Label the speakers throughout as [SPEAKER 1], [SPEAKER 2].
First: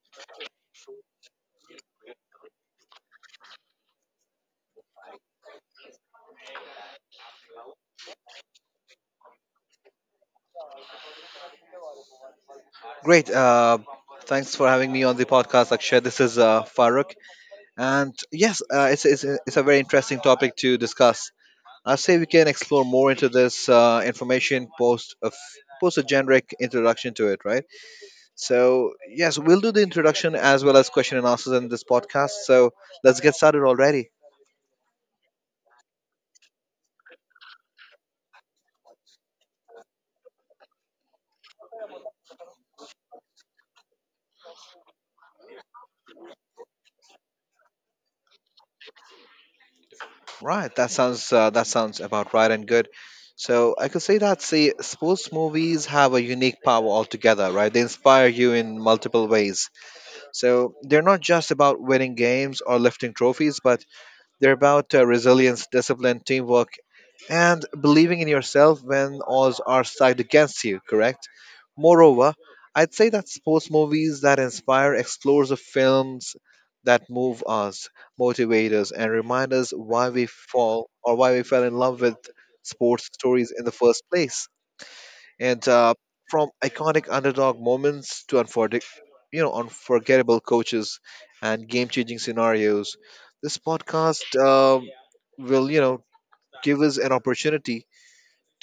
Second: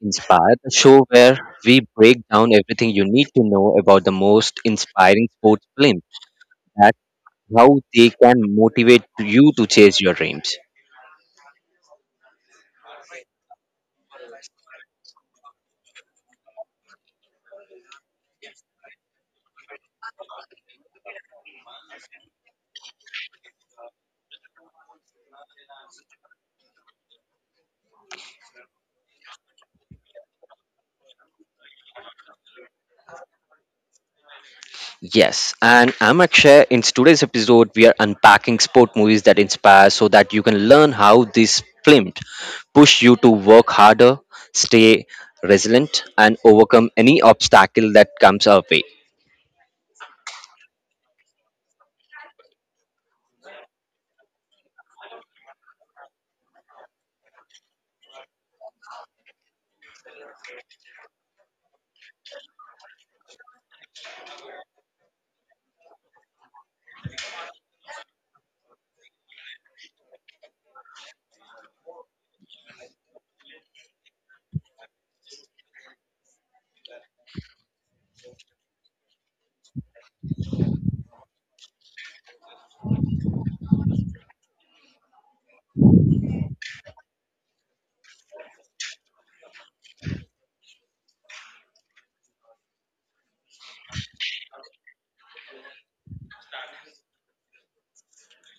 [SPEAKER 1] Inspire, the show where we break down everything you need to know about the most inspiring sports films. That's how they can motivate you to chase your dreams.
[SPEAKER 2] Great. Thanks for having me on the podcast, Akshay. This is Farooq. And yes, it's a very interesting topic to discuss. I say we can explore more into this information post post a generic introduction to it, right? So, yes, we'll do the introduction as well as question and answers in this podcast. So, let's get started already.
[SPEAKER 1] Yes, and I'm Akshay. In today's episode, we are unpacking sport movies that inspire so that you can learn how these films push you to work harder, stay resilient, and overcome any obstacle that comes our way.
[SPEAKER 2] Right. That sounds about right and good. So I could say that see sports movies have a unique power altogether, right? They inspire you in multiple ways. So they're not just about winning games or lifting trophies, but they're about resilience, discipline, teamwork, and believing in yourself when odds are stacked against you, correct? Moreover, I'd say that sports movies that inspire explores the films that move us, motivate us, and remind us why we fall or why we fell in love with sports stories in the first place. And from iconic underdog moments to unforgettable coaches and game-changing scenarios, this podcast will, you know, give us an opportunity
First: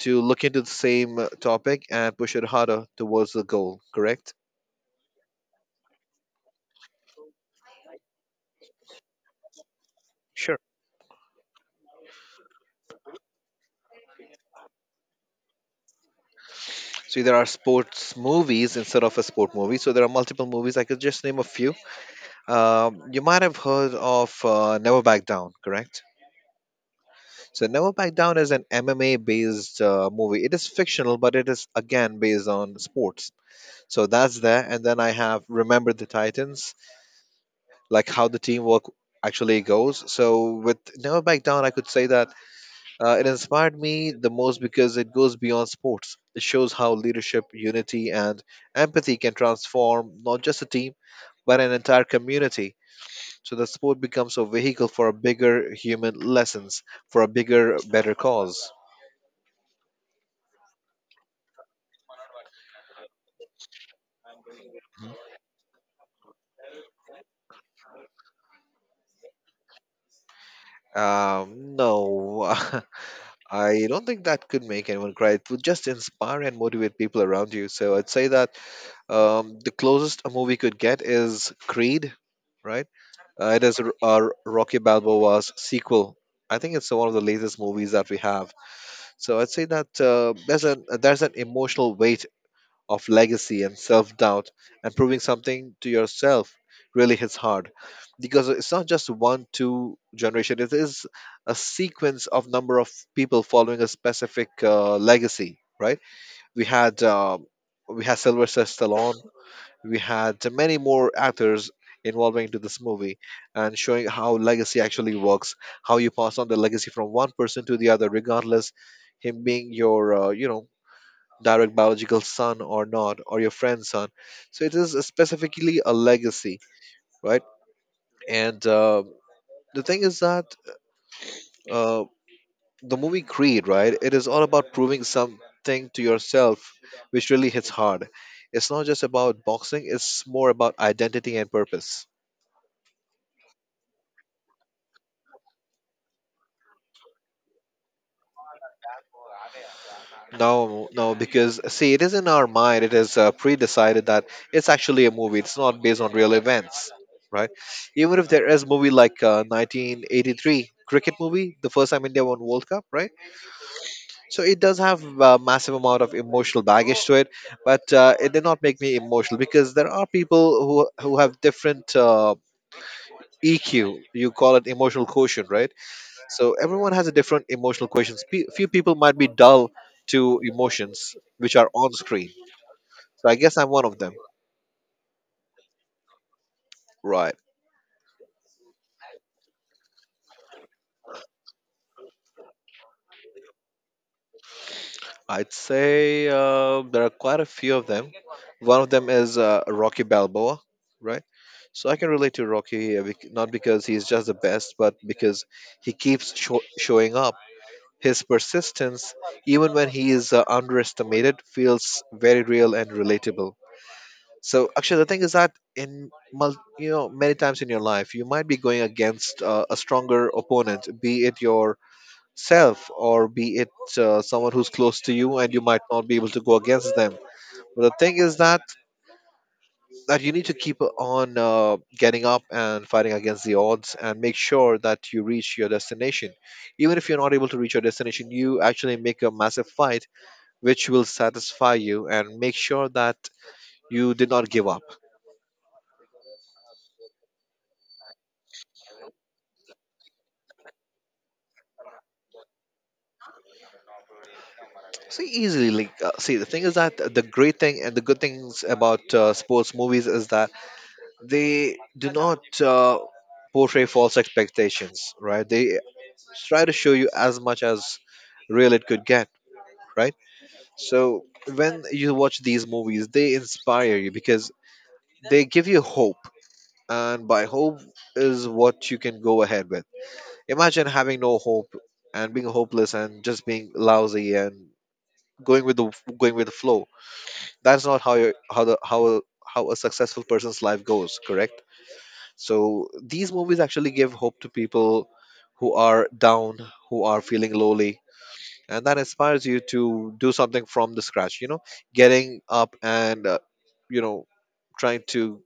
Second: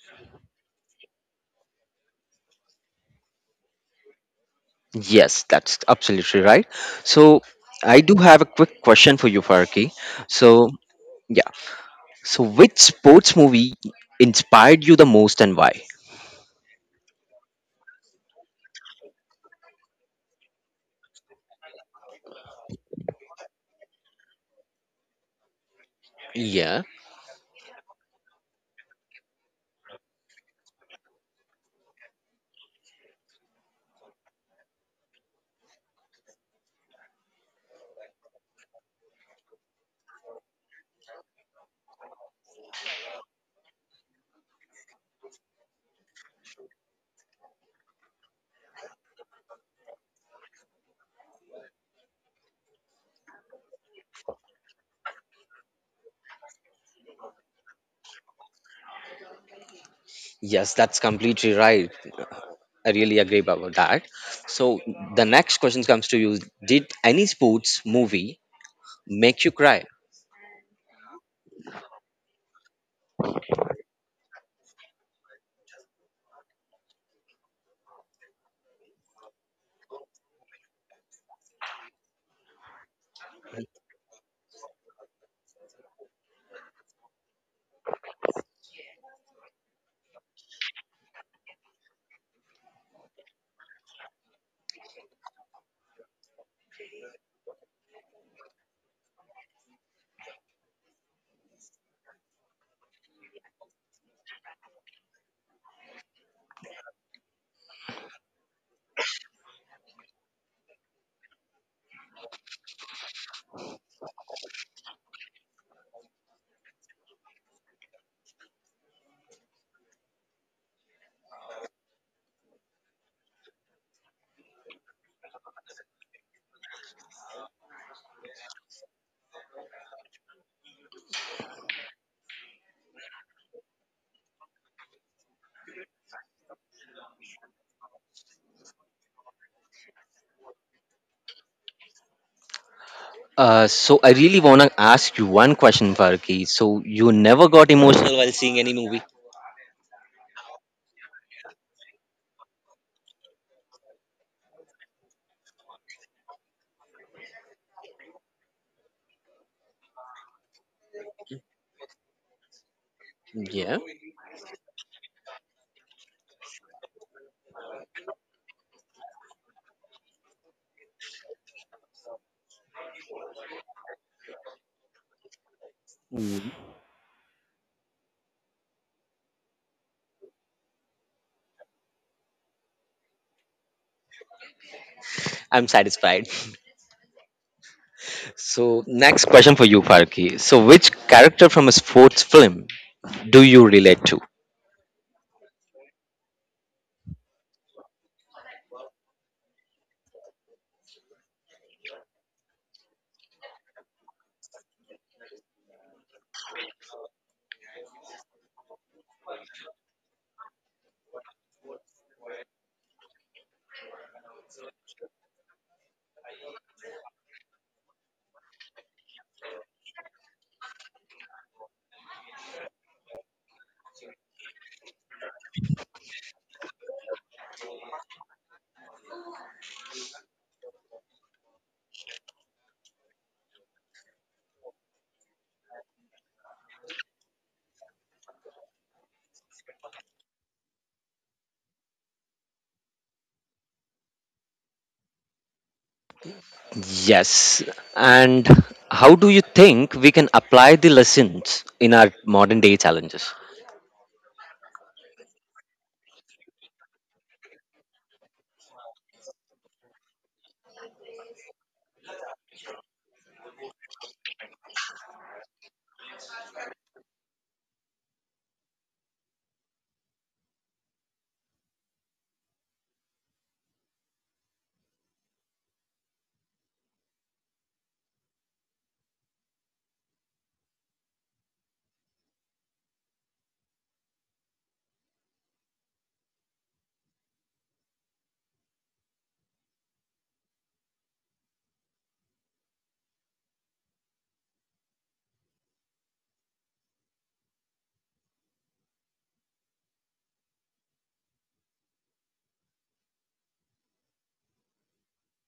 [SPEAKER 2] to look into the same topic and push it harder towards the goal. Correct?
[SPEAKER 1] Yes, that's absolutely right. So I do have a quick question for you, Farki.
[SPEAKER 2] Sure.
[SPEAKER 1] So yeah, so which sports movie inspired you the most and why?
[SPEAKER 2] So there are sports movies instead of a sport movie. So there are multiple movies. I could just name a few. You might have heard of Never Back Down, correct?
[SPEAKER 1] Yeah,
[SPEAKER 2] So Never Back Down is an MMA based movie. It is fictional, but it is again based on sports. So that's there. And then I have Remember the Titans, like how the teamwork actually goes. So with Never Back Down, I could say that it inspired me the most because it goes beyond sports. It shows how leadership, unity, and empathy can transform not just a team, but an entire community. So the sport becomes a vehicle for a bigger human lessons, for a bigger, better cause.
[SPEAKER 1] yes, that's completely right. I really agree about that. So
[SPEAKER 2] Hmm?
[SPEAKER 1] the next question comes to you. Did any sports movie make you cry?
[SPEAKER 2] No, I don't think that could make anyone cry. It would just inspire and motivate people around you. So I'd say that the closest a movie could get is Creed, right? It is Rocky Balboa's sequel. I think it's one of the latest movies that we have. So I'd say that there's an emotional weight of legacy and self doubt and proving something to yourself really hits hard because it's not just one two generation, it is a sequence of number of people following a specific legacy, right? We had uh, we had sylvester stallone. We had many more actors involving into this movie and showing how legacy actually works, how you pass on the legacy from one person to the other regardless him being your direct biological son or not, or your friend's son. So it is specifically a legacy, right? And the thing is that uh, the movie Creed, right? It is all about proving something to yourself, which really hits hard. It's not just about boxing; it's more about identity and purpose.
[SPEAKER 1] So I really wanna ask you one question, Farki. So you never got emotional while seeing any movie?
[SPEAKER 2] No, no, because see, it is in our mind. It is pre-decided that it's actually a movie. It's not based on real events, right? Even if there is movie like 1983 cricket movie, the first time India won World Cup, right?
[SPEAKER 1] Yeah,
[SPEAKER 2] So it does have a massive amount of emotional baggage to it, but it did not make me emotional because there are people who have different EQ. You call it emotional quotient, right?
[SPEAKER 1] mm,
[SPEAKER 2] So everyone has a different emotional quotient. Few people might be dull to emotions which are on screen. So I guess I'm one of them.
[SPEAKER 1] I'm satisfied.
[SPEAKER 2] Right.
[SPEAKER 1] So, next question for you, Farki. So, which character from a sports film do you relate to?
[SPEAKER 2] I'd say there are quite a few of them. One of them is Rocky Balboa, right? So I can relate to Rocky, not because he's just the best, but because he keeps showing up. His persistence, even when he is underestimated, feels very real and relatable. So actually, the thing is that in many times in your life, you might be going against a stronger opponent, be it yourself or be it someone who's close to you, and you might not be able to go against them. But the thing is that you need to keep on getting up and fighting against the odds, and make sure that you reach your destination. Even if you're not able to reach your destination, you actually make a massive fight, which will satisfy you and make sure that you did not give up.
[SPEAKER 1] Yes. And how do you think we can apply the lessons in our modern day challenges?
[SPEAKER 2] See, easily, like, see, the thing is that the great thing and the good things about sports movies is that they do not portray false expectations, right? They try to show you as much as real it could get, right? So when you watch these movies, they inspire you because they give you hope, and by hope is what you can go ahead with. Imagine having no hope and being hopeless and just being lousy and going with the going with the flow. That's not how you how the how a successful person's life goes, correct? So these movies actually give hope to people who are down, who are feeling lowly, and that inspires you to do something from the scratch, getting up and you know trying to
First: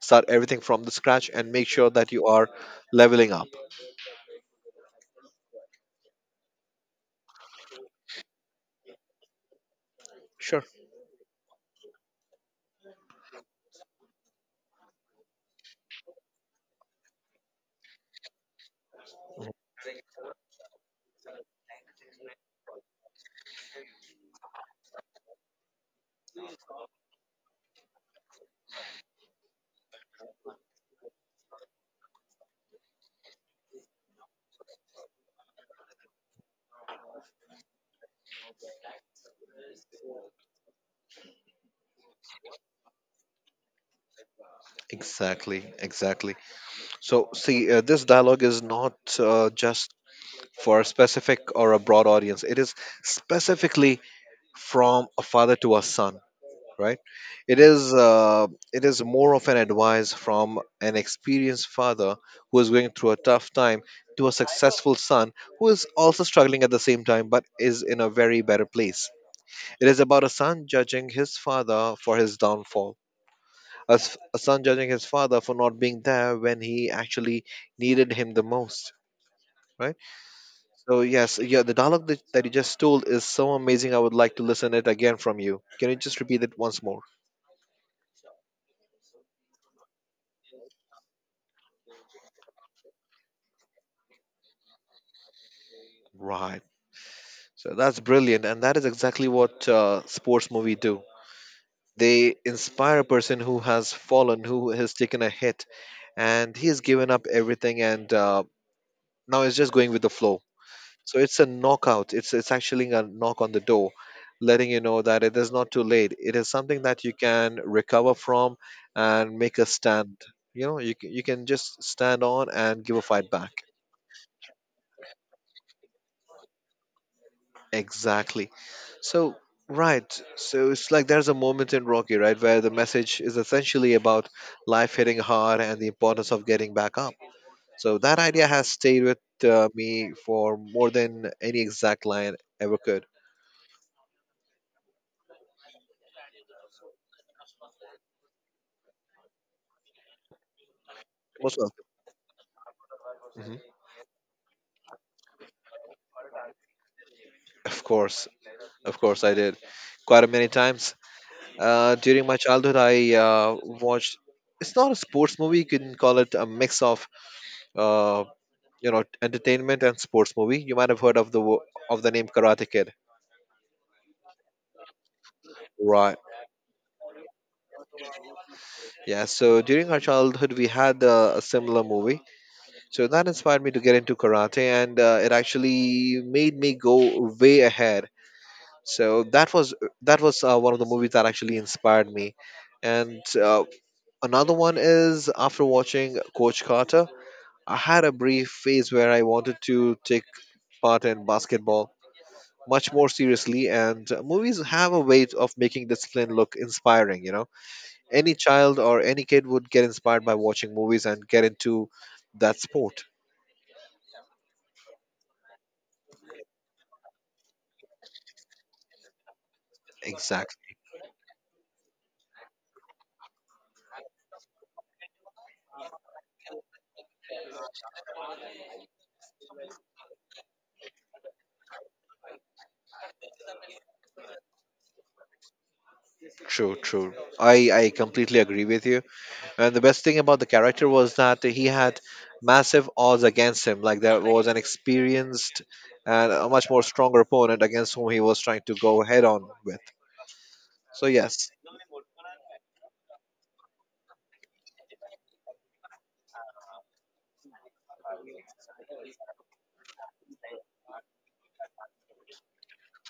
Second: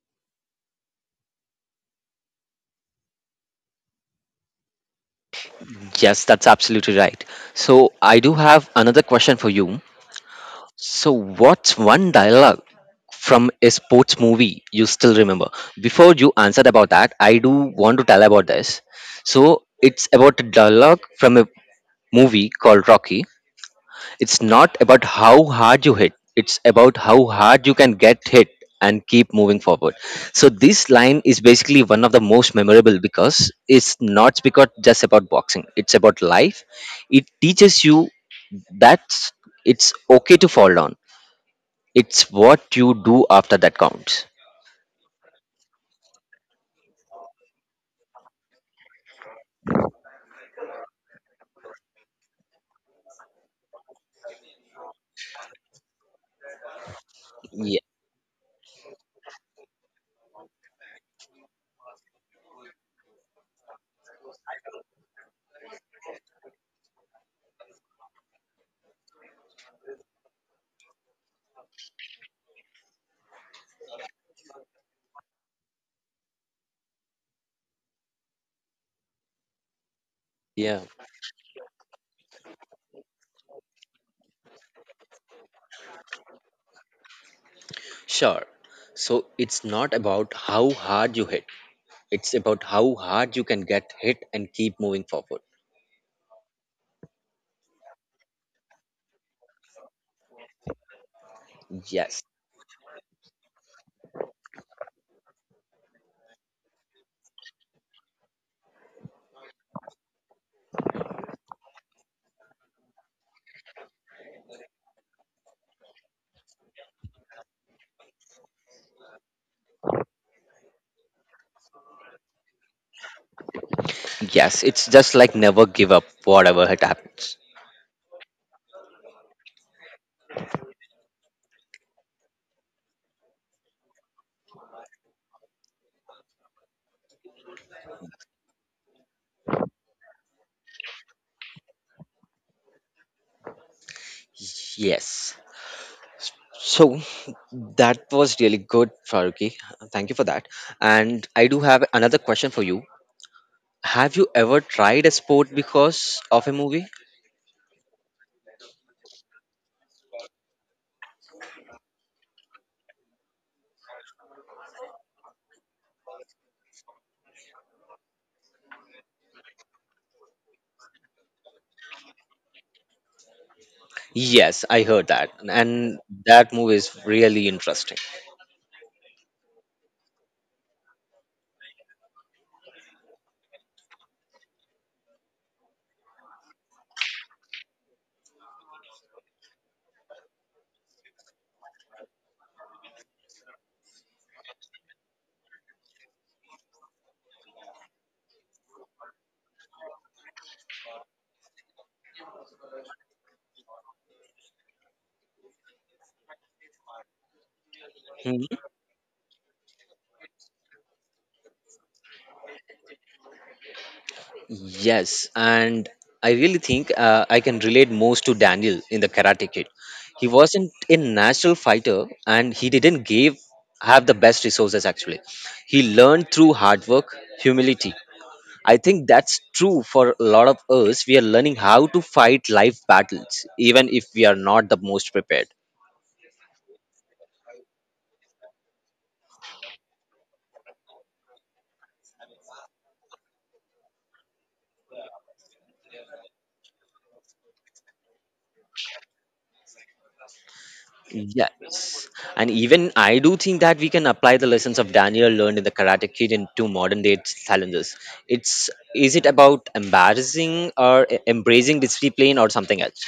[SPEAKER 2] start everything from the scratch and make sure that you are leveling up.
[SPEAKER 1] Yes, that's absolutely right. So, I do have another question for you.
[SPEAKER 2] Sure.
[SPEAKER 1] So, what's one dialogue from a sports movie you still remember? Before you answered about that, I do want to tell about this. So, it's about a dialogue from a movie called Rocky. It's not about how hard you hit, it's about how hard you can get hit and keep moving forward. So this line is basically one of the most memorable because it's not because just about boxing, it's about life. It teaches you that it's okay to fall down. It's what you do after that counts.
[SPEAKER 2] Exactly, exactly. So see, this dialogue is not just for a specific or a broad audience. It is specifically from a father to a son, right? It
[SPEAKER 1] Yeah,
[SPEAKER 2] is uh, it is more of an advice from an experienced father who is going through a tough time to a successful son who is also struggling at the same time but is in a very better place. It is about a son judging his father for his downfall. A son judging his father for not being there when he actually needed him the most, right?
[SPEAKER 1] yeah,
[SPEAKER 2] So yes, yeah, the dialogue that you just told is so amazing. I would like to listen it again from you. Can you just repeat it once more?
[SPEAKER 1] sure. So it's not about how hard you hit. It's about how hard you can get hit and keep moving forward.
[SPEAKER 2] Right. So that's brilliant, and that is exactly what sports movie do.
[SPEAKER 1] Yes.
[SPEAKER 2] They inspire a person who has fallen, who has taken a hit, and he has given up everything, and now is just going with the flow. So it's a knockout. It's actually a knock on the door, letting you know that it is not too late. It is something that you can recover from and make a stand. You know, you can just stand on and give a fight back.
[SPEAKER 1] Yes, it's just like never give up, whatever it happens.
[SPEAKER 2] Exactly. So right. So it's like there's a moment in Rocky, right, where the message is essentially about life hitting hard and the importance of getting back up. So that idea has stayed with me for more than any exact line ever could.
[SPEAKER 1] Yes. So that was really good, Faruqi. Thank you for that. And I
[SPEAKER 2] Most
[SPEAKER 1] do have another question for you.
[SPEAKER 2] welcome. Mhm.
[SPEAKER 1] Have you ever tried a sport because of a movie?
[SPEAKER 2] Of course. Of course, I did quite a many times. During my childhood, I watched. It's not a sports movie. You can call it a mix of, uh, entertainment and sports movie. You might have heard of of the name Karate Kid,
[SPEAKER 1] Yes, I heard that. And
[SPEAKER 2] right?
[SPEAKER 1] that movie is really interesting.
[SPEAKER 2] Yeah. So during our childhood, we had a similar movie. So that inspired me to get into karate, and it actually made me go way ahead. So that was one of the movies that actually inspired me, and another one is after watching Coach Carter, I had a brief phase where I wanted to take part in basketball much more seriously, and movies have a way of making discipline look inspiring. You know, any
[SPEAKER 1] Hmm.
[SPEAKER 2] child or any kid would get inspired by watching movies and get into that sport.
[SPEAKER 1] Yes, and I really think I can relate most to Daniel in the Karate Kid. He wasn't
[SPEAKER 2] Exactly.
[SPEAKER 1] a natural fighter, and he didn't give have the best resources. Actually, he learned through hard work, humility. I think that's true for a lot of us. We are learning how to fight life battles, even if we are not the most prepared.
[SPEAKER 2] True, true. I completely agree with you. And the best thing about the character was that he had massive odds against him. Like there was an experienced and a much more stronger opponent against whom he was trying to go head on with. So yes,
[SPEAKER 1] Yes. And even I do think that we can apply the lessons of Daniel learned in the Karate Kid into modern day challenges. It's is it about embarrassing or embracing discipline or something else?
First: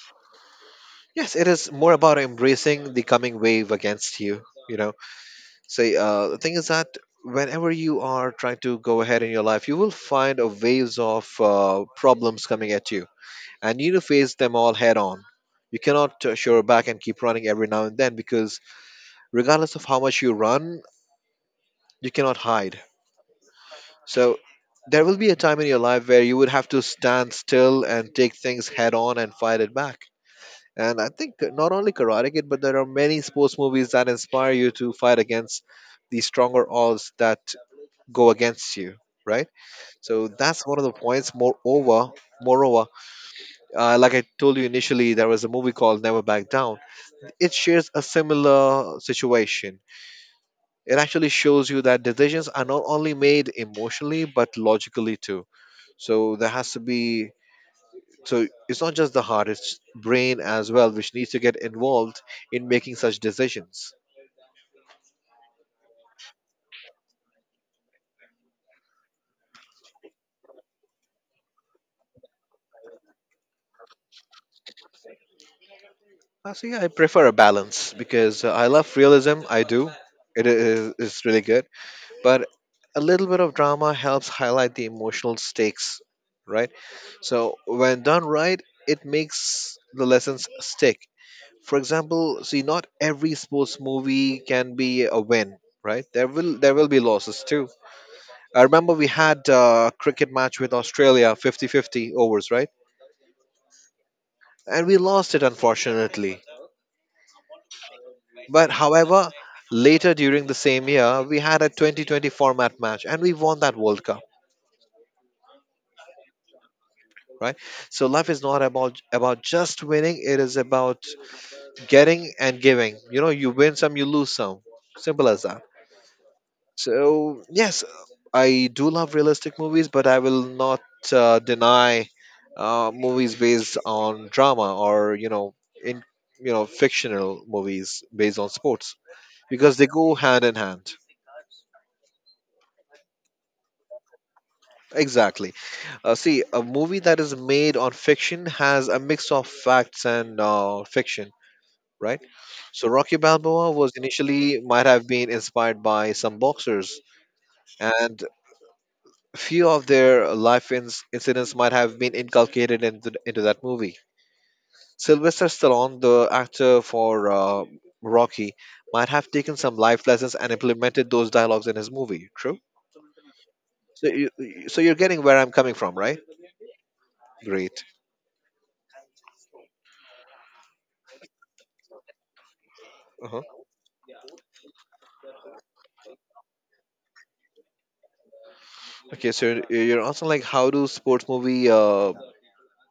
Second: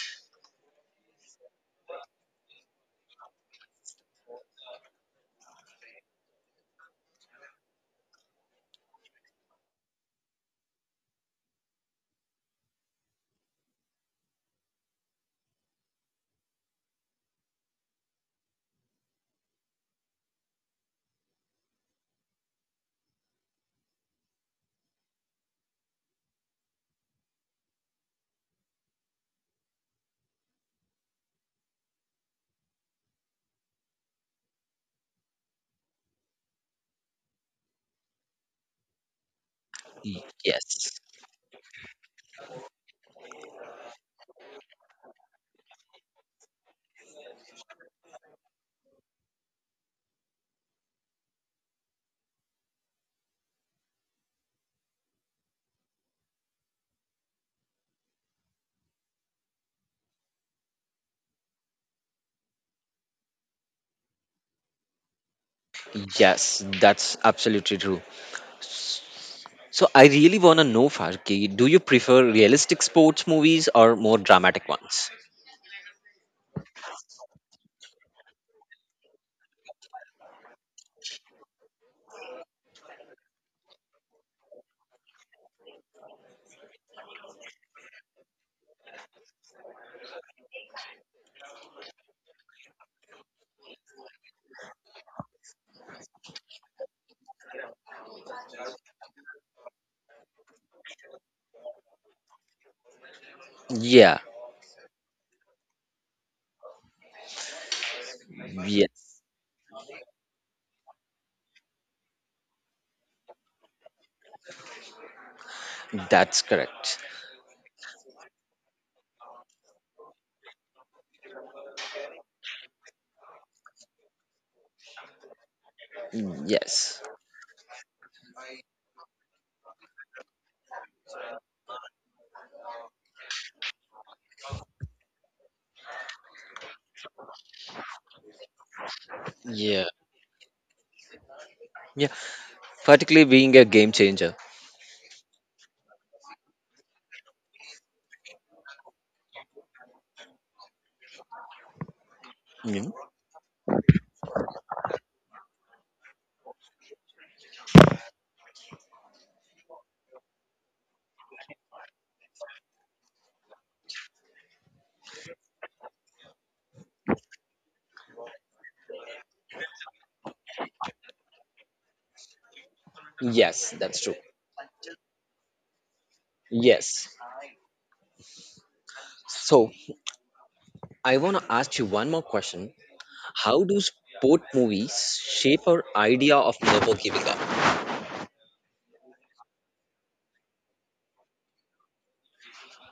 [SPEAKER 2] yes, it is more about embracing the coming wave against you. You know, say the thing is that whenever you are trying to go ahead in your life, you will find a waves of problems coming at you, and you need to face them all head on. You cannot show back and keep running every now and then because regardless of how much you run, you cannot hide. So there will be a time in your life where you would have to stand still and take things head on and fight it back. And I think not only Karate Kid, but there are many sports movies that inspire you to fight against the stronger odds that go against you, right? So that's one of the
[SPEAKER 1] Yes.
[SPEAKER 2] points. Moreover, like I told you initially, there was a movie called Never Back Down. It shares a similar situation. It actually shows you that decisions are not only made emotionally but logically too. So there has to be So it's not just the heart, it's brain as well, which needs to get involved in making such decisions.
[SPEAKER 1] Yes, that's absolutely true. So I really wanna know, Farki, do you prefer realistic sports movies or more dramatic ones?
[SPEAKER 2] So yeah, I prefer a balance because I love realism. I do. It's really good, but a little bit of drama helps highlight the emotional stakes, right? So when done right, it makes the lessons stick. For example, see, not every sports movie can be a win. Right, there will be losses too. I remember we had a cricket match with Australia, 50 50 overs, right?
[SPEAKER 1] Yeah.
[SPEAKER 2] And we lost it, unfortunately. But
[SPEAKER 1] Yeah.
[SPEAKER 2] however, later during the same year, we had a 2020 format match and we won that World Cup,
[SPEAKER 1] That's correct.
[SPEAKER 2] right? So life is not about just winning, it is about getting and giving you know You win some, you lose some. Simple as that.
[SPEAKER 1] Yes.
[SPEAKER 2] So yes, I do love realistic movies, but I will not deny movies based on drama or you know in you know fictional movies based on sports because
[SPEAKER 1] Yeah.
[SPEAKER 2] they go hand in hand.
[SPEAKER 1] Yeah. Particularly being a game changer.
[SPEAKER 2] Exactly. See, a movie that is made on fiction has a mix of facts and fiction, right? So
[SPEAKER 1] Mm-hmm.
[SPEAKER 2] Rocky Balboa was initially might have been inspired by some boxers, and few of their life ins incidents might have been inculcated into that movie. Sylvester Stallone, the actor for Rocky, might have taken some life lessons and implemented those dialogues in his movie. True.
[SPEAKER 1] Yes, that's
[SPEAKER 2] So,
[SPEAKER 1] true.
[SPEAKER 2] so you're getting where I'm coming from, right?
[SPEAKER 1] Yes.
[SPEAKER 2] Great.
[SPEAKER 1] So I want to ask you one more question.
[SPEAKER 2] Uh-huh.
[SPEAKER 1] How do sport movies shape our idea of never giving up?
[SPEAKER 2] Okay, so you're asking, like, how do sports movie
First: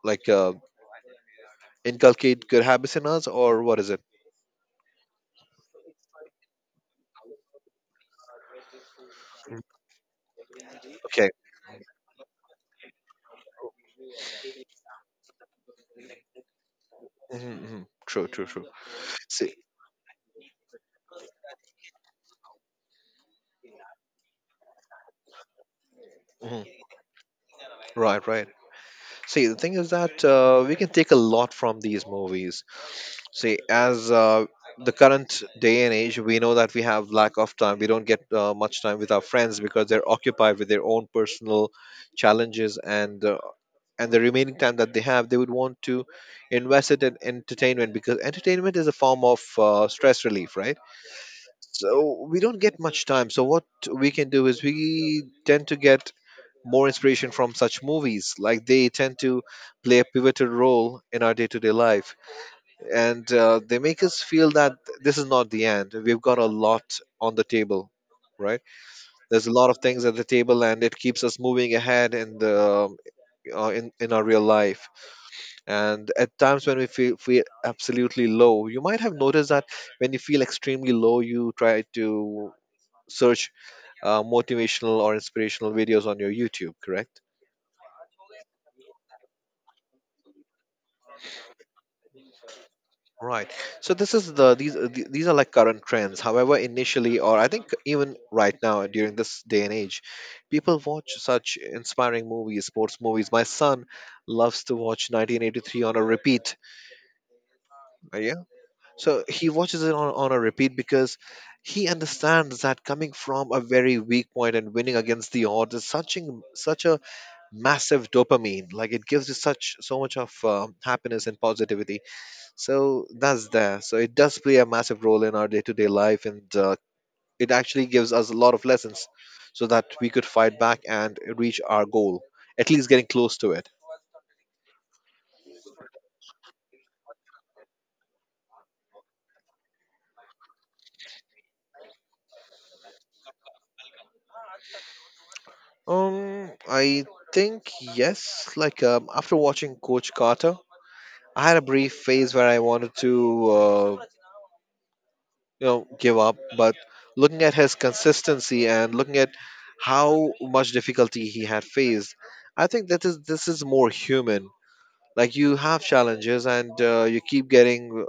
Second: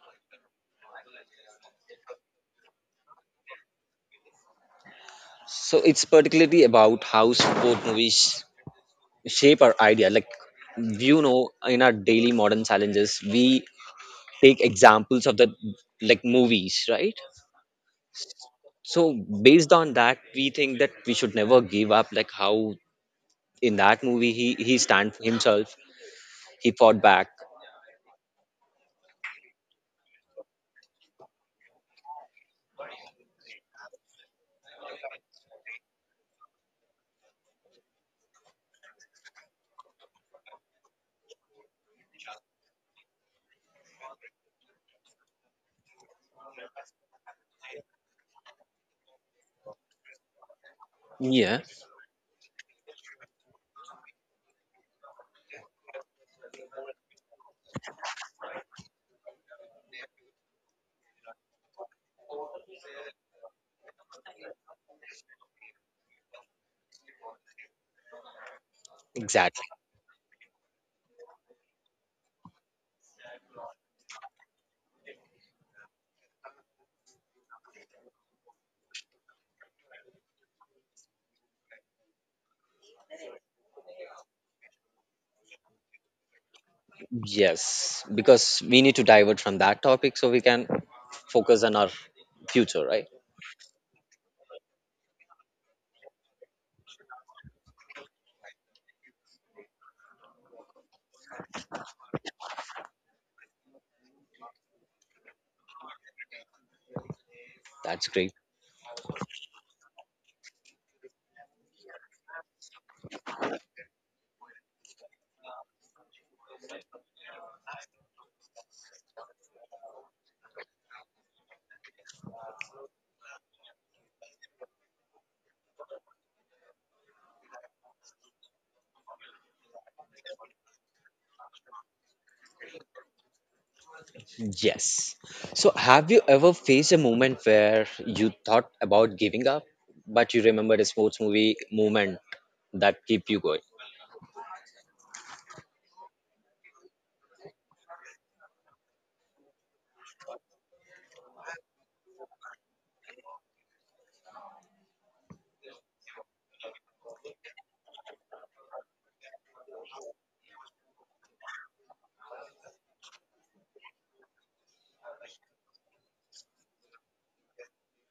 [SPEAKER 2] like uh inculcate good habits in us, or what is it?
[SPEAKER 1] So it's particularly about how sport movies
[SPEAKER 2] Mm.
[SPEAKER 1] shape our idea. Like you
[SPEAKER 2] Okay.
[SPEAKER 1] know, in our daily modern challenges, we take examples of the like movies, right?
[SPEAKER 2] Hmm. True, true, true.
[SPEAKER 1] So
[SPEAKER 2] See.
[SPEAKER 1] based on that, we think that we should never give up. Like how in that movie he stand himself,
[SPEAKER 2] Mhm.
[SPEAKER 1] he fought back.
[SPEAKER 2] Right, right. See, the thing is that we can take a lot from these movies. See, as the current day and age, we know that we have lack of time. We don't get much time with our friends because they're occupied with their own personal challenges, and the remaining time that they have, they would want to invest it in entertainment, because entertainment is a form of stress relief, right?
[SPEAKER 1] Yeah,
[SPEAKER 2] So we don't get much time. So what we can do is we tend to get more inspiration from such movies. Like they tend to play a pivotal role in our day to day life. And they make us feel that this is not the end. We've got a lot on the table, right? There's a
[SPEAKER 1] exactly.
[SPEAKER 2] lot of things at the table, and it keeps us moving ahead in, in our real life. And at times when we feel absolutely low, you might have noticed that when you feel extremely low, you try to search motivational or inspirational videos on your YouTube, correct?
[SPEAKER 1] Yes, because we need to divert from that topic so we can focus on our future, right?
[SPEAKER 2] Right. So this is the- these are like current trends. However, initially, or I think even right now during this day and age, people watch such inspiring movies, sports movies. My son loves to watch 1983 on a repeat.
[SPEAKER 1] That's great.
[SPEAKER 2] Yeah. So he watches it on a repeat because he understands that coming from a very weak point and winning against the odds is such a, such a massive dopamine. Like it gives you such so much of happiness and positivity, so that's there. So it does play a massive role in our day to day life, and it actually gives us a lot of lessons so that we could fight back and reach our goal, at least getting close to it.
[SPEAKER 1] Yes. So, have you ever faced a moment where you thought about giving up, but you remembered a sports movie moment that keep you going?
[SPEAKER 2] I think yes. Like after watching Coach Carter, I had a brief phase where I wanted to, you know, give up. But looking at his consistency and looking at how much difficulty he had faced, I think that is this is more human. Like you have challenges and you keep getting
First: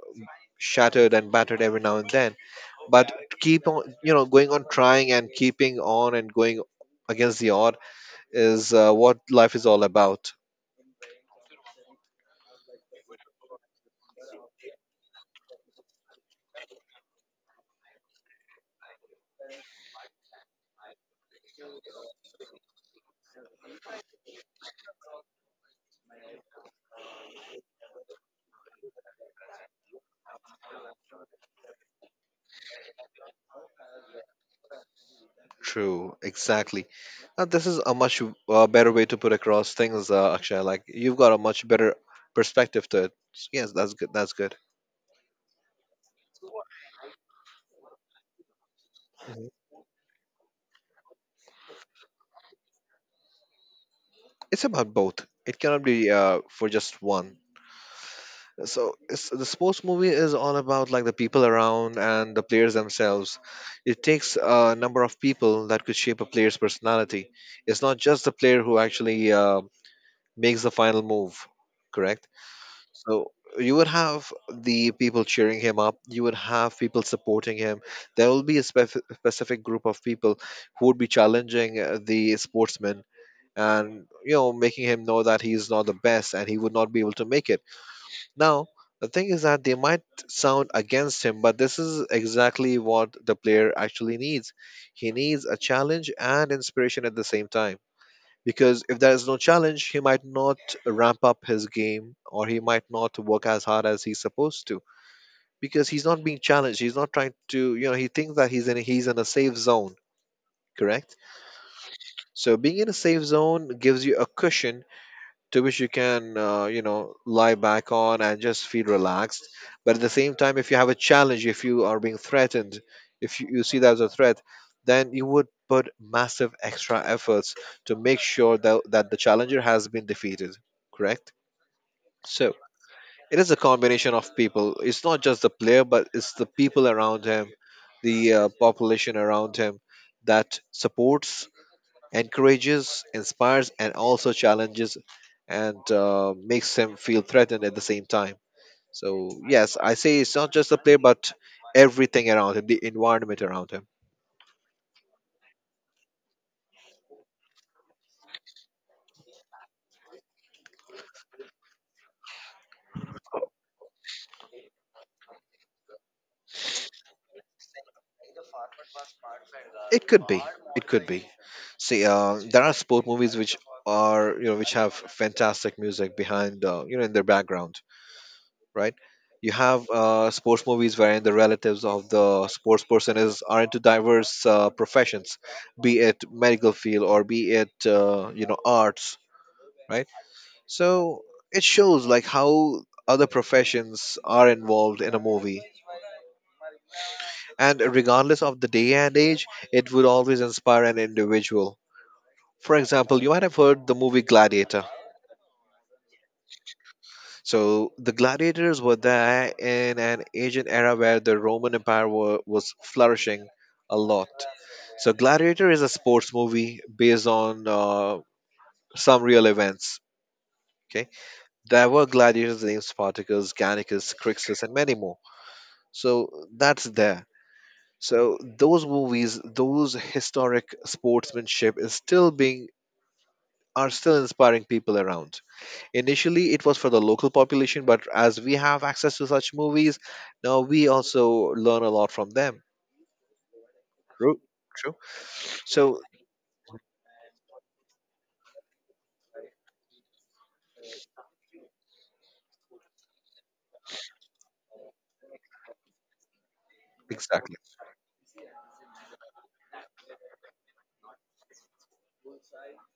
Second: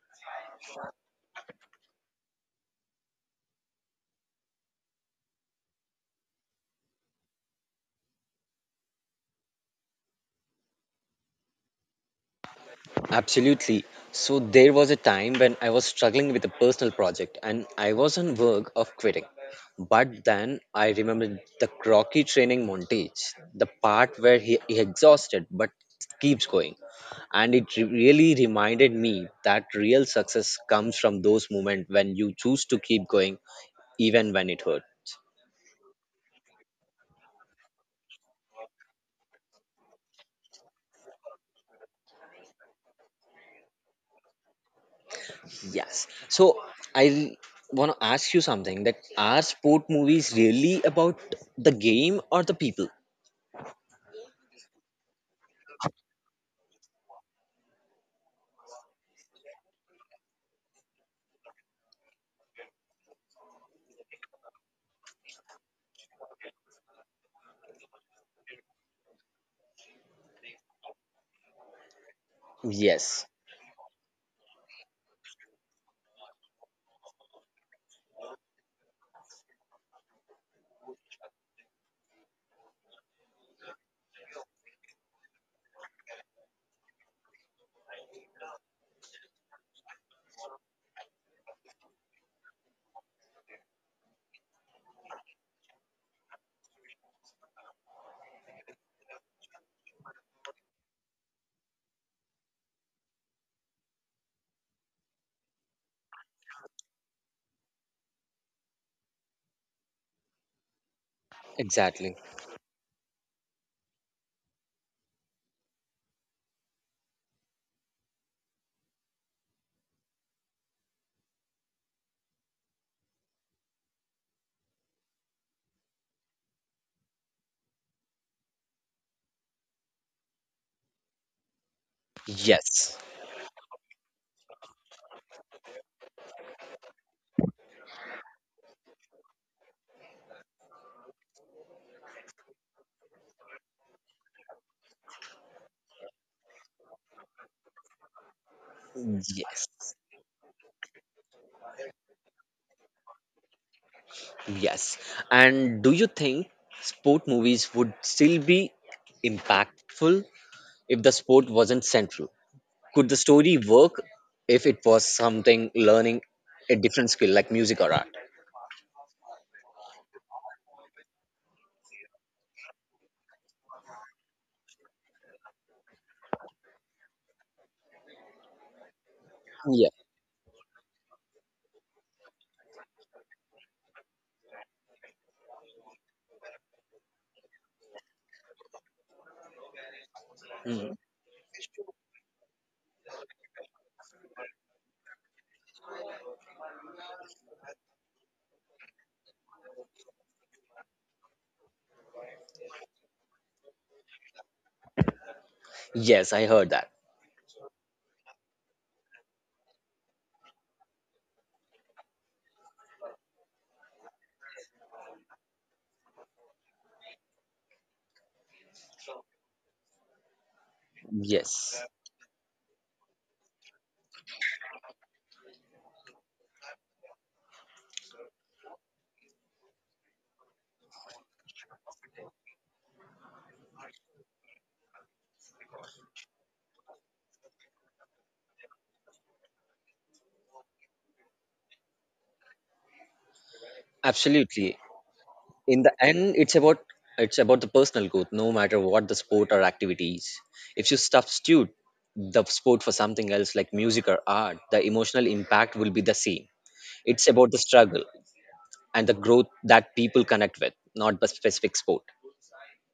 [SPEAKER 2] shattered and battered every now and then, but to keep on, you know, going on trying and keeping on and going against the odd is, what life is all about.
[SPEAKER 1] Absolutely. So there was a time when I was struggling with a personal project and I was on verge of quitting. But then I remembered the Crocky training montage, the part where he exhausted but keeps going. And it really reminded me that real success comes from those moments when you choose to keep going even when it hurts.
[SPEAKER 2] True, exactly. This is a much better way to put across things, Akshay. Like you've got a much better perspective to it. Yes, that's good. That's good.
[SPEAKER 1] Yes. So I want to ask you something that are
[SPEAKER 2] Mhm.
[SPEAKER 1] sport movies really about the game or the people?
[SPEAKER 2] It's about both. It cannot be for just one. So the sports movie is all about like the people around and the players themselves. It takes a number of people that could shape a player's personality. It's not just the player who actually makes the final move, correct?
[SPEAKER 1] Yes,
[SPEAKER 2] So you would have the people cheering him up, you would have people supporting him. There will be a specific group of people who would be challenging the sportsman, and, you know, making him know that he's not the best and he would not be able to make it. Now, the thing is that they might sound against him, but this is exactly what the player actually needs. He needs a challenge and inspiration at the same time. Because if there is no challenge, he might not ramp up his game or he might not work as hard as he's supposed to. Because he's not being challenged. He's not trying to, you know, he thinks that he's in a safe zone, correct?
[SPEAKER 1] exactly.
[SPEAKER 2] So being in a safe zone gives you a cushion to which you can you know, lie back on and just feel relaxed. But at the same time, if you have a challenge, if you are being threatened, if you see that as a threat, then you would put massive extra efforts to make sure that the challenger has been defeated, correct? So
[SPEAKER 1] Yes,
[SPEAKER 2] it is a combination of people. It's not just the player, but it's the people around him, the population around him, that supports, encourages, inspires, and also challenges, and makes them feel threatened at the same time. So,
[SPEAKER 1] yes,
[SPEAKER 2] yes, I say it's not just the player, but everything around him, the environment around him.
[SPEAKER 1] yes. And do you think sport movies would still be impactful if the sport wasn't central? Could the story work if it was something learning a different skill like music or art?
[SPEAKER 2] It could be. It could be. See, there are sport movies which are, you know, which have fantastic music behind, you know, in their background, right? You have
[SPEAKER 1] Yeah.
[SPEAKER 2] sports movies wherein the relatives of the sports person is are into diverse professions, be it medical field or be it you know, arts, right?
[SPEAKER 1] Mhm.
[SPEAKER 2] So it shows like how other professions are involved in a movie. And regardless of the day and age, it would always inspire an individual. For example, you might have heard the movie Gladiator.
[SPEAKER 1] Yes, I heard that.
[SPEAKER 2] So the gladiators were there in an ancient era where the Roman Empire was flourishing a lot. So Gladiator is a sports movie based on some real events. Okay,
[SPEAKER 1] Yes,
[SPEAKER 2] there were gladiators named Spartacus, Gannicus, Crixus, and many more, so that's there. So those movies, those historic sportsmanship is still being, are still inspiring people around. Initially it was for the local population, but as we have access to such movies, now we also learn a lot from them. True.
[SPEAKER 1] absolutely.
[SPEAKER 2] True.
[SPEAKER 1] In the
[SPEAKER 2] So,
[SPEAKER 1] end it's about the personal growth no matter what the sport or activities. If you substitute the sport for something else like music or art, the emotional impact will be the same. It's about
[SPEAKER 2] exactly.
[SPEAKER 1] the struggle and the growth that people connect with, not the specific sport.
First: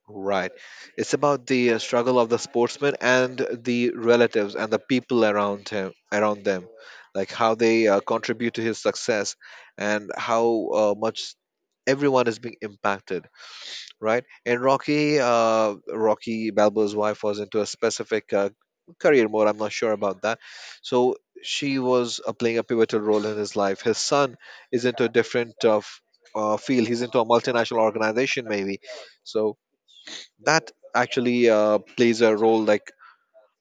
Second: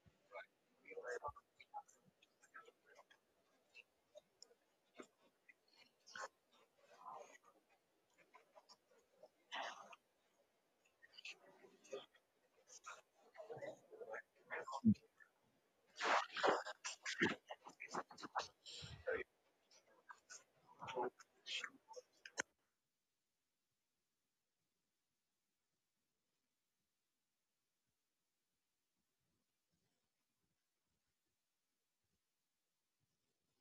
[SPEAKER 2] Right. It's about the struggle of the sportsman and the relatives and the people around him, around them, like how they contribute to his success and how much everyone is being impacted. Right. And Rocky, Rocky Balboa's wife was into a specific career mode. I'm not sure about that. So she was playing a pivotal role in his life. His son is into a different field. He's into a multinational organization, maybe. So that actually plays a role, like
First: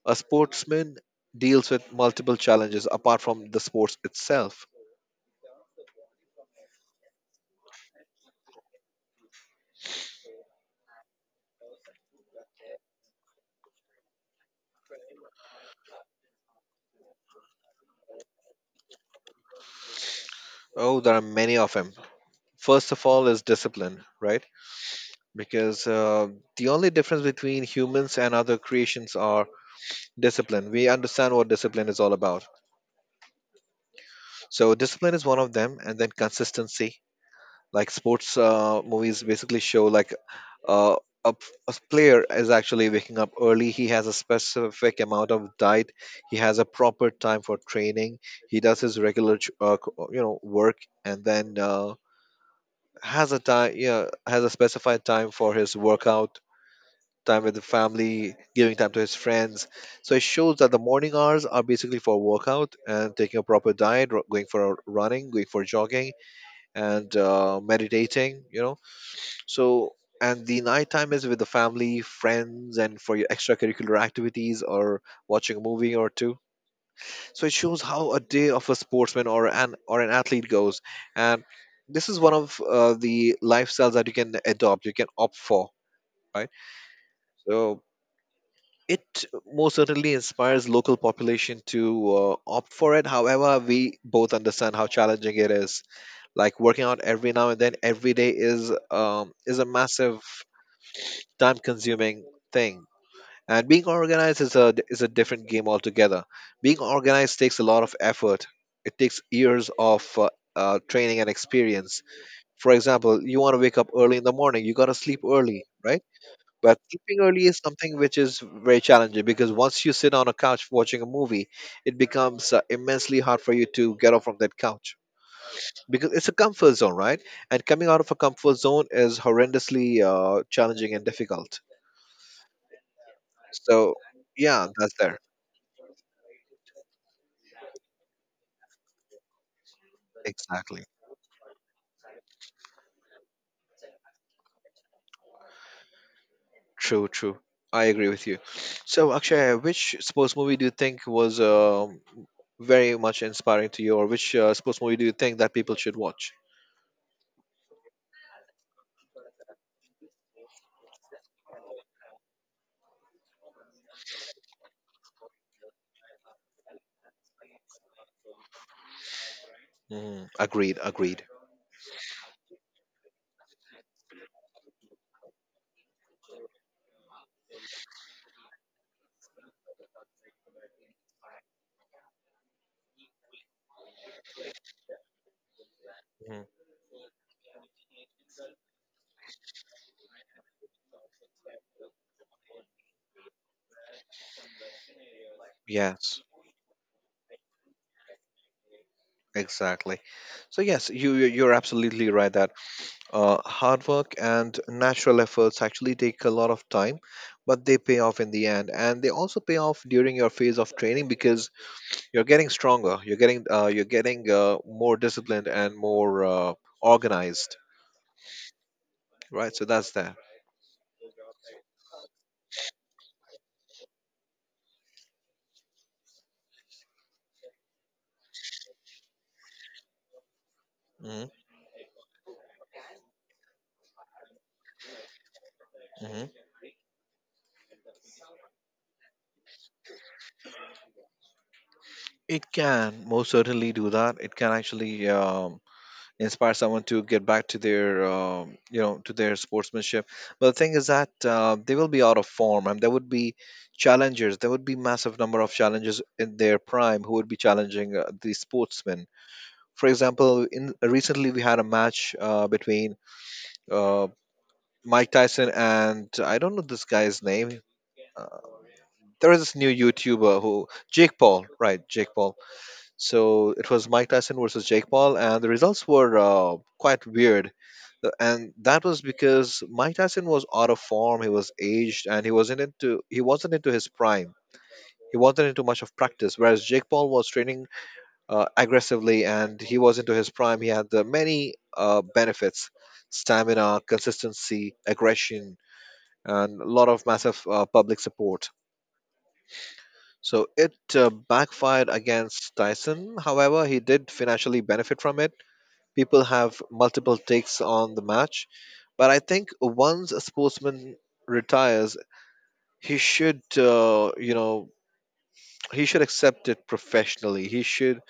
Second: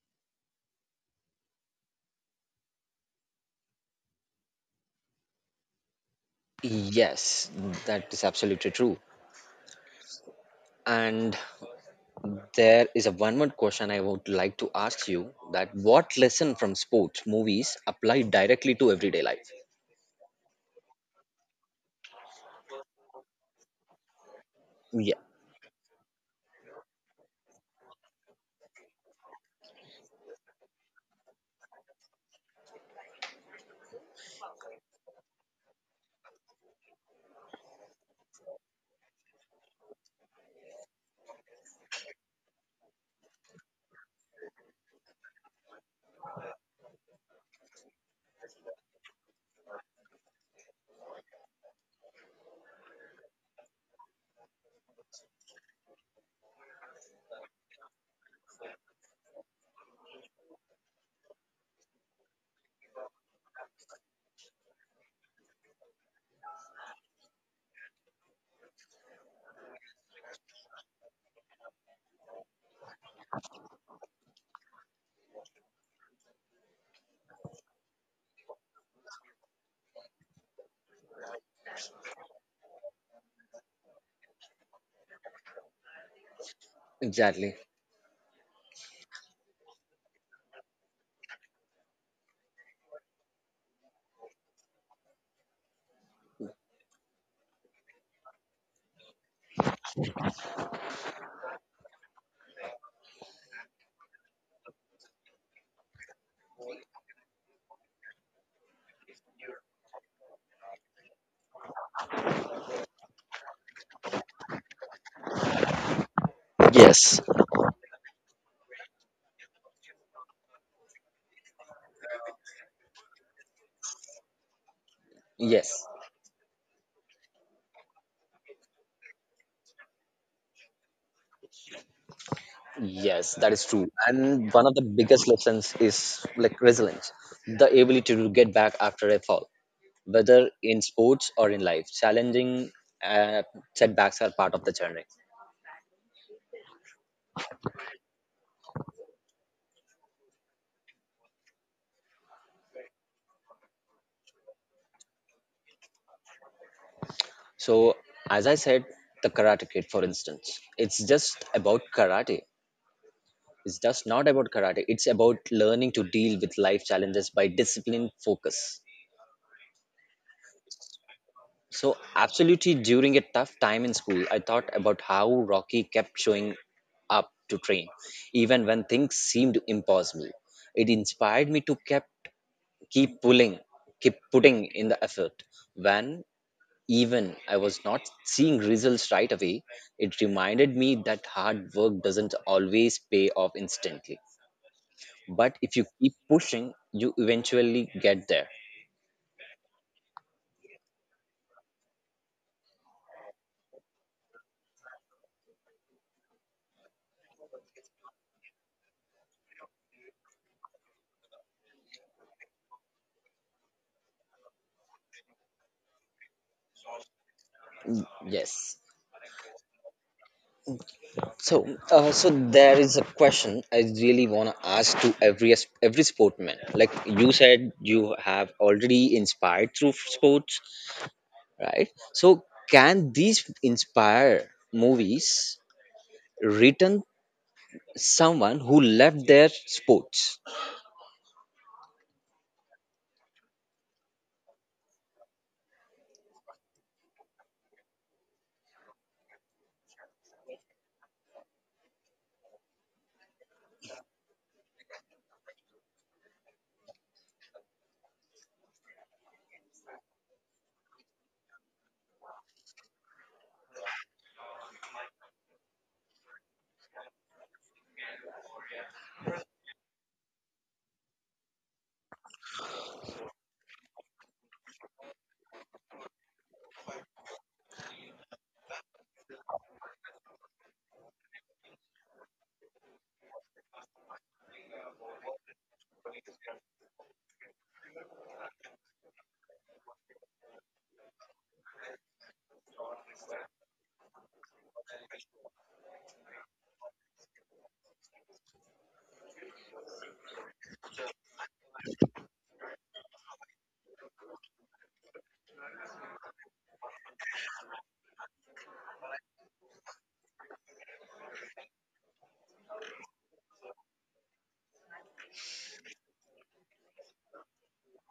[SPEAKER 2] a sportsman deals with multiple challenges apart from the sports itself.
[SPEAKER 1] Yes, that is absolutely true. And there is a one more question I would like to ask you, that what lesson from sports movies apply directly to everyday life.
[SPEAKER 2] Oh, there are many of them. First of all is discipline, right?
[SPEAKER 1] Yeah,
[SPEAKER 2] Because the only difference between humans and other creations are discipline. We understand what discipline is all about. So discipline is one of them, and then consistency. Like sports movies basically show like uh, a, a player is actually waking up early. He has a specific amount of diet, he has a proper time for training. He does his regular you know, work, and then has a specified time for his workout, time with the family, giving time to his friends. So it shows that the morning hours are basically for workout and taking a proper diet, going for a running, going for jogging, and meditating, you know. So, and the night time is with the family, friends, and for your extracurricular activities or watching a movie or two. So it shows how a day of a sportsman or an athlete goes, and this is one of the lifestyles that you can adopt, you can opt for, right?
[SPEAKER 1] exactly,
[SPEAKER 2] So it most certainly inspires local population to opt for it. However, we both understand how challenging it is. Like working out every now and then, every day is a massive time consuming thing. And being organized is a different game altogether. Being organized takes a lot of effort. It takes years of training and experience. For example, you want to wake up early in the morning. You gotta sleep early, right? But sleeping
[SPEAKER 1] yes.
[SPEAKER 2] early is something which is very challenging because once you sit on a couch watching a movie, it becomes immensely hard for you to get off from that couch
[SPEAKER 1] Yes,
[SPEAKER 2] because it's a comfort zone, right? And coming out of a comfort zone is horrendously challenging and difficult.
[SPEAKER 1] yes, that is true.
[SPEAKER 2] So
[SPEAKER 1] And one
[SPEAKER 2] yeah,
[SPEAKER 1] of the
[SPEAKER 2] that's there.
[SPEAKER 1] biggest lessons is like resilience, the ability to get back after a fall, whether in
[SPEAKER 2] Exactly.
[SPEAKER 1] sports or in life. Challenging uh, setbacks are part of the journey.
[SPEAKER 2] True, true. I agree with you. So Akshay, which sports movie do you think was very much inspiring to you, or which sports movie do you think that people should watch?
[SPEAKER 1] So, as I said, the Karate Kid, for instance, it's just about karate. It's just not about karate. It's about learning to deal with life challenges by discipline, focus.
[SPEAKER 2] Mm, agreed, agreed.
[SPEAKER 1] So, absolutely, during a tough time in school, I thought about how Rocky kept showing up to train, even when things seemed impossible. It inspired me to kept keep pulling, keep putting in the effort. When
[SPEAKER 2] Mhm.
[SPEAKER 1] even I was not seeing results right away, it reminded me that hard work doesn't always pay off instantly. But if you keep
[SPEAKER 2] Yes,
[SPEAKER 1] pushing, you eventually get there.
[SPEAKER 2] exactly. So yes, you're absolutely right that, hard work and natural efforts actually take a lot of time, but they pay off in the end, and they also pay off during your phase of training because you're getting stronger, you're getting more disciplined and more organized,
[SPEAKER 1] Mm, yes.
[SPEAKER 2] right? So that's that.
[SPEAKER 1] So there is a question I really want to ask to every sportman. Like you said, you have already inspired through sports,
[SPEAKER 2] Hmm.
[SPEAKER 1] right? So, can these inspire movies
[SPEAKER 2] Hmm.
[SPEAKER 1] written someone who left their sports?
[SPEAKER 2] It can most certainly do that. It can actually. Inspire someone to get back to their you know to their sportsmanship, but the thing is that they will be out of form, and there would be challengers, there would be massive number of challengers in their prime who would be challenging the sportsmen. For example, in recently we had a match between uh, Mike Tyson and I don't know this guy's name. uh, there is this new youtuber who Jake Paul, right? Jake Paul. So it was Mike Tyson versus Jake Paul, and the results were quite weird. And that was because Mike Tyson was out of form, he was aged, and he wasn't into his prime. He wasn't into much of practice, whereas Jake Paul was training aggressively, and he was into his prime. He had the many benefits: stamina, consistency, aggression, and a lot of massive public support. So it backfired against Tyson. However, he did financially benefit from it. People have multiple takes on the match, but I think once a sportsman retires, he should, you know, he should accept it professionally. He should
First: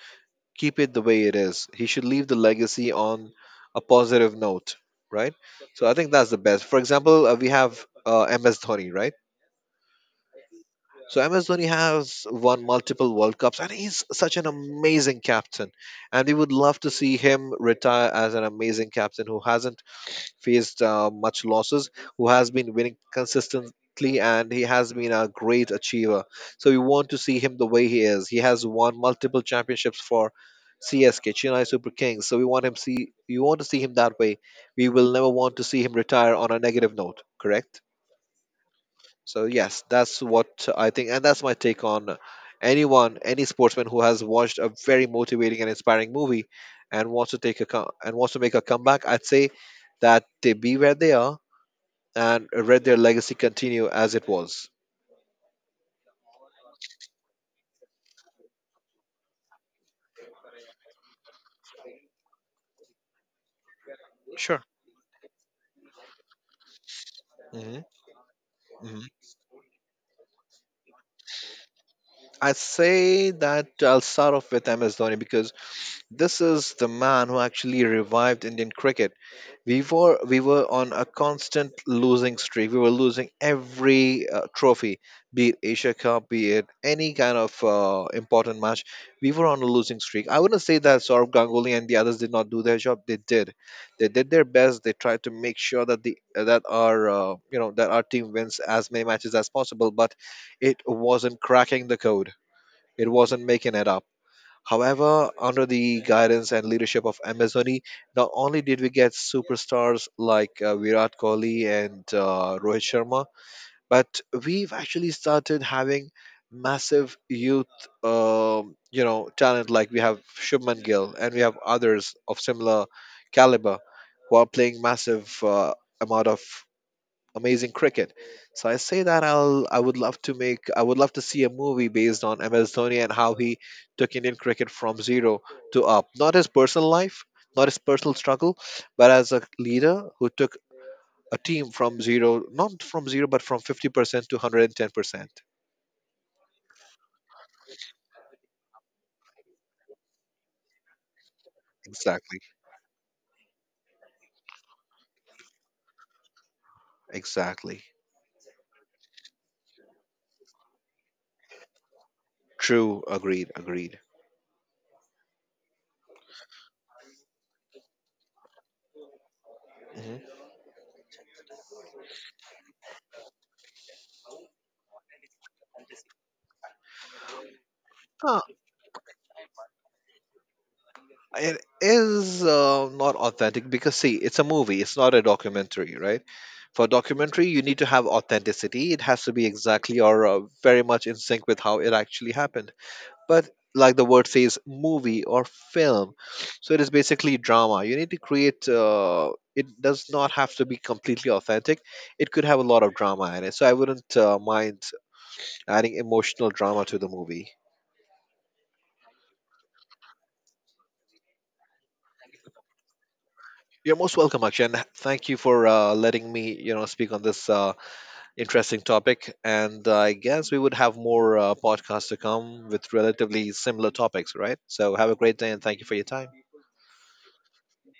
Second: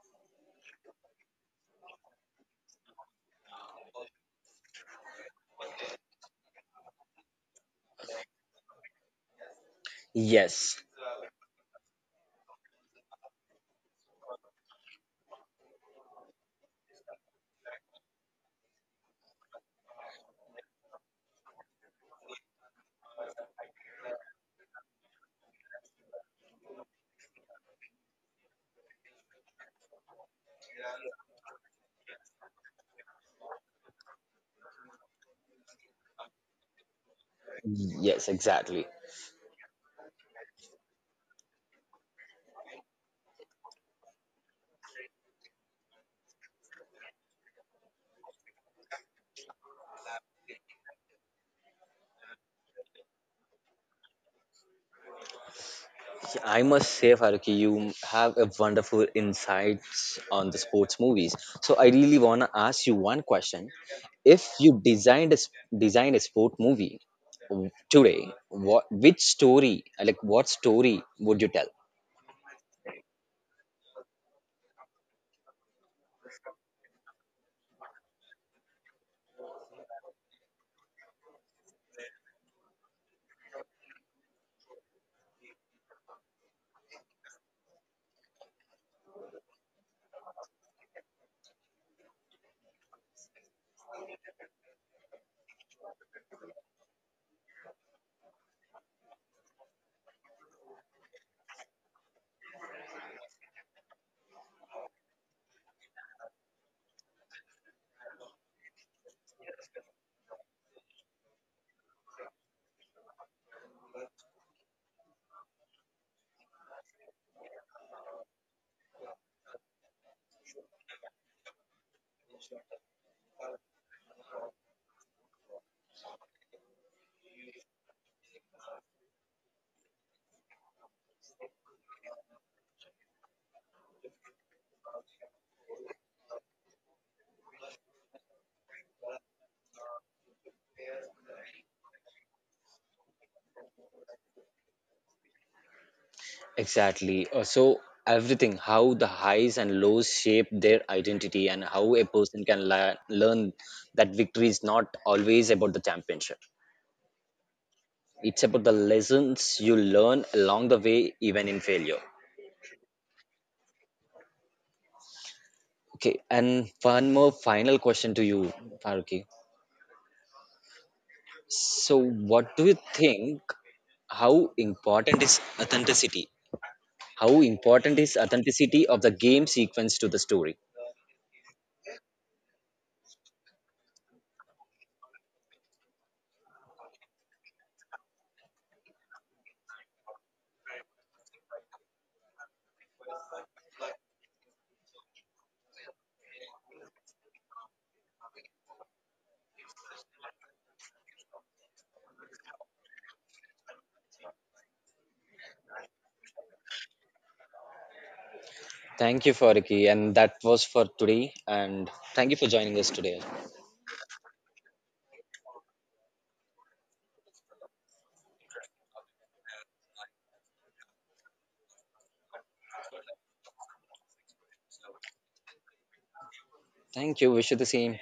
[SPEAKER 2] keep it the way it is. He should leave the legacy on a positive note, right? So I think that's the best. For example, we have MS Dhoni, right?
[SPEAKER 1] Yes,
[SPEAKER 2] So MS Dhoni has won multiple World Cups, and he's such an amazing captain. And we would love to see him retire as an amazing captain who hasn't faced much losses, who has been winning consistently, and he has been a great achiever. So we want to see him the way he is. He has won multiple championships for CSK, Chennai Super Kings. So we want him see you want to see him that way. We will never want to see him retire on a negative note, correct?
[SPEAKER 1] yes, exactly.
[SPEAKER 2] So yes, that's what I think, and that's my take on anyone, any sportsman who has watched a very motivating and inspiring movie and wants to make a comeback. I'd say that they be where they are and read their legacy continue as it was.
[SPEAKER 1] I must say, Faruqi, you have a wonderful insights on the sports movies. So I really want to ask you one question. If
[SPEAKER 2] Sure.
[SPEAKER 1] you designed a sport movie
[SPEAKER 2] Hmm.
[SPEAKER 1] today, what
[SPEAKER 2] Hmm.
[SPEAKER 1] which story, like what story would you tell?
[SPEAKER 2] I say that I'll start off with MS Dhoni because this is the man who actually revived Indian cricket. We were on a constant losing streak. We were losing every trophy, be it Asia Cup, be it any kind of important match. We were on a losing streak. I wouldn't say that Saurabh Ganguly and the others did not do their job. They did. They did their best. They tried to make sure that the that our you know that our team wins as many matches as possible. But it wasn't cracking the code. It wasn't making it up. However, under the guidance and leadership of Amazoni, not only did we get superstars like Virat Kohli and Rohit Sharma, but we've actually started having massive youth, you know, talent. Like we have Shubman Gill, and we have others of similar caliber who are playing massive amount of amazing cricket. So I say that I would love to see a movie based on MS Dhoni and how he took Indian cricket from zero to up. Not his personal life, not his personal struggle, but as a leader who took a team from zero, not from zero, but from 50% to 110%.
[SPEAKER 1] Exactly. So everything, how the highs and lows shape their identity and how a
[SPEAKER 2] Exactly.
[SPEAKER 1] person can learn that victory is not always about the championship.
[SPEAKER 2] Exactly.
[SPEAKER 1] It's about the lessons you learn along the way, even in failure.
[SPEAKER 2] True. Agreed. Agreed.
[SPEAKER 1] Okay, and one more final question to you, Faruqi.
[SPEAKER 2] Mhm.
[SPEAKER 1] So, what do you think? How important is authenticity? How important is authenticity of the game sequence to the story?
[SPEAKER 2] It is not authentic because, see, it's a movie, it's not a documentary, right? For documentary, you need to have authenticity. It has to be exactly or very much in sync with how it actually happened. But, like the word says, movie or film. So, it is basically drama. You need to create, it does not have to be completely authentic. It could have a lot of drama in it. So, I wouldn't mind adding emotional drama to the movie.
[SPEAKER 1] Thank you, Faruqi, and that was for today. And thank you for joining us today.
[SPEAKER 2] You're most welcome, Akshay, and thank you for letting me, you know, speak on this interesting topic. And I guess we would have more podcasts to come with relatively similar topics, right? So have a great day, and thank you for your time.
[SPEAKER 1] Thank you. Wish you the same.